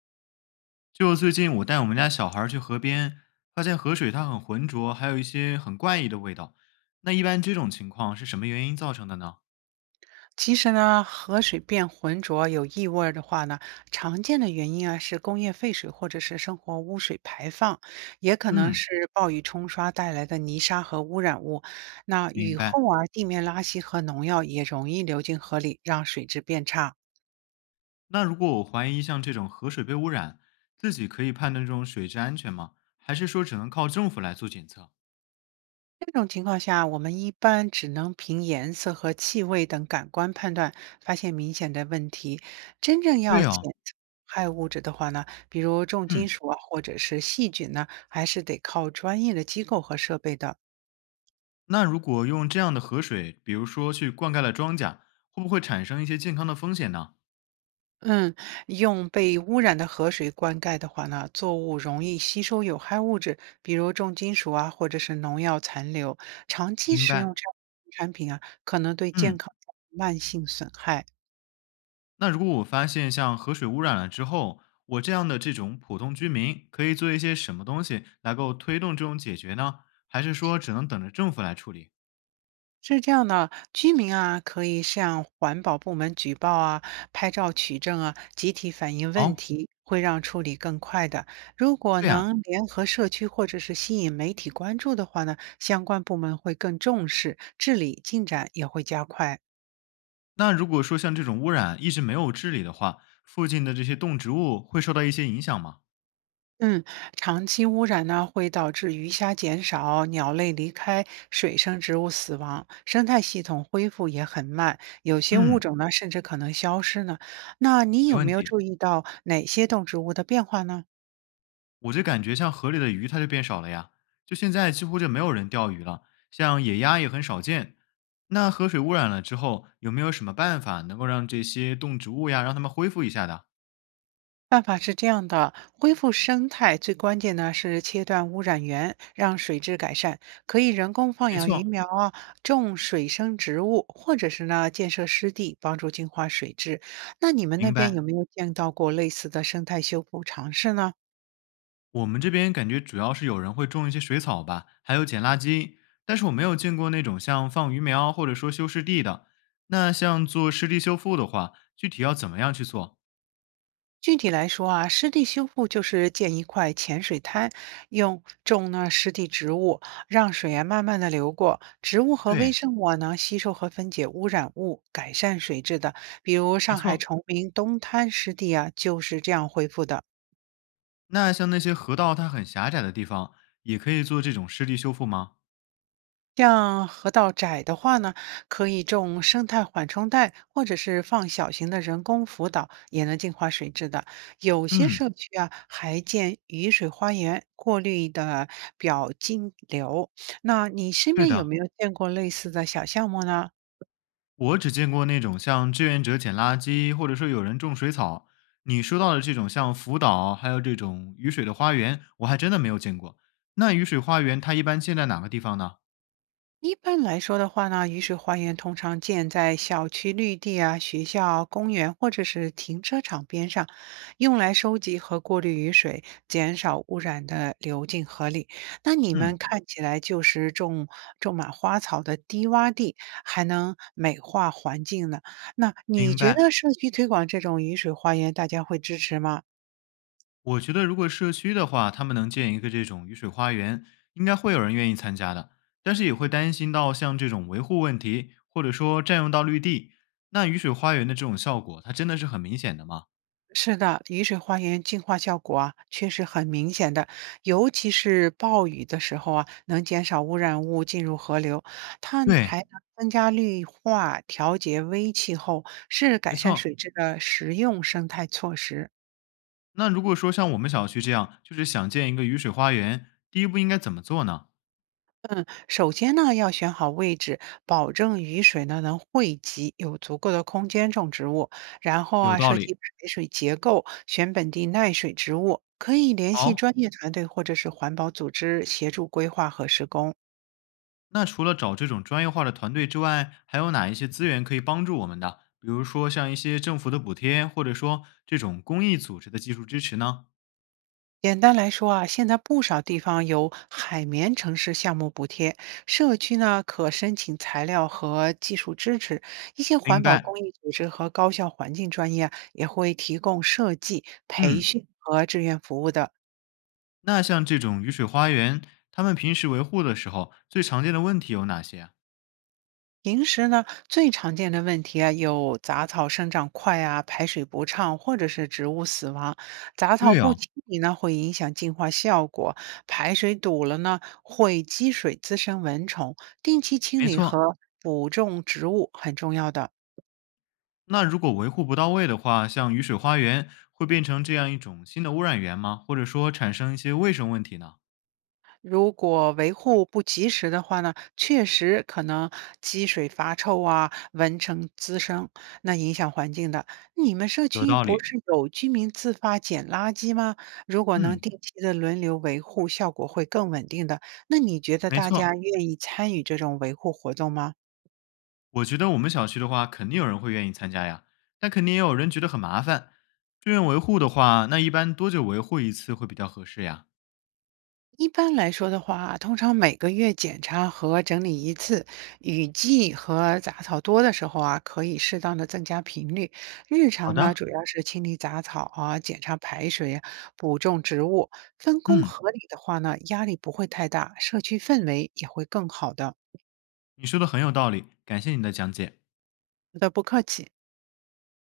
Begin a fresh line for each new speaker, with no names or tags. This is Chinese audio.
就最近我带我们家小孩儿去河边，发现河水它很浑浊，还有一些很怪异的味道。那一般这种情况是什么原因造成的呢？
其实呢，河水变浑浊有异味儿的话呢，常见的原因啊是工业废水或者是生活污水排放，也可能
嗯，
是暴雨冲刷带来的泥沙和污染物。那
明
雨后
白。
啊，地面垃圾和农药也容易流进河里，让水质变差。
那如果我怀疑像这种河水被污染，自己可以判断这种水质安全吗？还是说只能靠政府来做检测？
这种情况下，我们一般只能凭颜色和气味等感官判断，发现明显的问题。真正要
对
检
哦，
测害物质的话呢，比如重金
嗯，
属啊，或者是细菌呢，还是得靠专业的机构和设备的。
那如果用这样的河水，比如说去灌溉了庄稼，会不会产生一些健康的风险呢？
嗯，用被污染的河水灌溉的话呢，作物容易吸收有害物质，比如重金属啊，或者是农药残留。长期
明
食
白。
用这样的产品啊，可能对健
嗯，
康造成慢性损害。
那如果我发现像河水污染了之后，我这样的这种普通居民可以做一些什么东西来够推动这种解决呢？还是说只能等着政府来处理？
是这样的，居民啊可以向环保部门举报啊，拍照取证啊，集体反映问
哦，
题，会让处理更快的。如果
对呀、
能联合社区或者是吸引媒体关注的话呢，相关部门会更重视，治理进展也会加快。
那如果说像这种污染一直没有治理的话，附近的这些动植物会受到一些影响吗？
嗯，长期污染呢，会导致鱼虾减少、鸟类离开、水生植物死亡，生态系统恢复也很慢，有些物
嗯，
种呢，甚至可能消失呢。那你
没
有
问
没有
题。
注意到哪些动植物的变化呢？
我就感觉像河里的鱼它就变少了呀，就现在几乎就没有人钓鱼了，像野鸭也很少见。那河水污染了之后，有没有什么办法能够让这些动植物呀，让它们恢复一下的？
办法是这样的，恢复生态最关键呢是切断污染源，让水质改善，可以人工放
没
养鱼
错，
苗啊，种水生植物，或者是呢建设湿地，帮助净化水质。那你们那
明
边
白。
有没有见到过类似的生态修复尝试呢？
我们这边感觉主要是有人会种一些水草吧，还有捡垃圾，但是我没有见过那种像放鱼苗或者说修湿地的。那像做湿地修复的话，具体要怎么样去做？
具体来说啊，湿地修复就是建一块浅水滩，用种呢湿地植物，让水啊慢慢的流过，植物和微
对，
生物啊能吸收和分解污染物，改善水质的。比如
没
上海
错。
崇明东滩湿地啊，就是这样恢复的。
那像那些河道它很狭窄的地方，也可以做这种湿地修复吗？
像河道窄的话呢，可以种生态缓冲带，或者是放小型的人工浮岛，也能净化水质的。有些
嗯，
社区啊，还建雨水花园，过滤的表径流。那你身
对
边有
的。
没有见过类似的小项目呢？
我只见过那种像志愿者捡垃圾，或者说有人种水草。你说到的这种像福岛，还有这种雨水的花园，我还真的没有见过。那雨水花园它一般建在哪个地方呢？
一般来说的话呢，雨水花园通常建在小区绿地啊、学校、公园或者是停车场边上，用来收集和过滤雨水，减少污染的流进河里。那你
嗯，
们看起来就是种满花草的低洼地，还能美化环境呢。那你
明
觉得
白。
社区推广这种雨水花园，大家会支持吗？
我觉得如果社区的话，他们能建一个这种雨水花园，应该会有人愿意参加的。但是也会担心到像这种维护问题，或者说占用到绿地。那雨水花园的这种效果，它真的是很明显的吗？
是的，雨水花园净化效果啊，确实很明显的，尤其是暴雨的时候啊，能减少污染物进入河流。它
对，
还能增加绿化，调节微气候，是
没
改善
错。
水质的实用生态措施。
那如果说像我们小区这样，就是想建一个雨水花园，第一步应该怎么做呢？
首先呢，要选好位置，保证雨水呢能汇集，有足够的空间种植物。然后
有
啊，
道
设计
理。
排水结构，选本地耐水植物，可以联系
好，
专业团队或者是环保组织协助规划和施工。
那除了找这种专业化的团队之外，还有哪一些资源可以帮助我们的？比如说像一些政府的补贴，或者说这种公益组织的技术支持呢？
简单来说啊，现在不少地方有海绵城市项目补贴，社区呢可申请材料和技术支持。一些环
明
保
白。
公益组织和高校环境专业啊也会提供设计、培
嗯，
训和志愿服务的。
那像这种雨水花园，他们平时维护的时候，最常见的问题有哪些啊？
平时呢，最常见的问题啊，有杂草生长快啊、排水不畅，或者是植物死亡。杂草
对
不
哦，
清理呢，会影响净化效果；排水堵了呢，会积水滋生蚊虫。定期清
没
理
错。
和补种植物很重要的。
那如果维护不到位的话，像雨水花园会变成这样一种新的污染源吗？或者说产生一些卫生问题呢？
如果维护不及时的话呢，确实可能积水发臭啊，蚊虫滋生，那影响环境的。你们社
有
区
道
不
理，
嗯是有居民自发捡垃圾吗？如果能
嗯，
定期的轮流维护，效果会更稳定的。那你觉得
没
大
错。
家愿意参与这种维护活动吗？
我觉得我们小区的话，肯定有人会愿意参加呀，但肯定也有人觉得很麻烦。志愿维护的话，那一般多久维护一次会比较合适呀？
一般来说的话，通常每个月检查和整理一次。雨季和杂草多的时候啊，可以适当的增加频率。日
好
常呢，
的，
主要是清理杂草啊，检查排水啊，补种植物。分工
嗯，
合理的话呢，压力不会太大，社区氛围也会更好的。
你说的很有道理，感谢你的讲解。
不得不客气。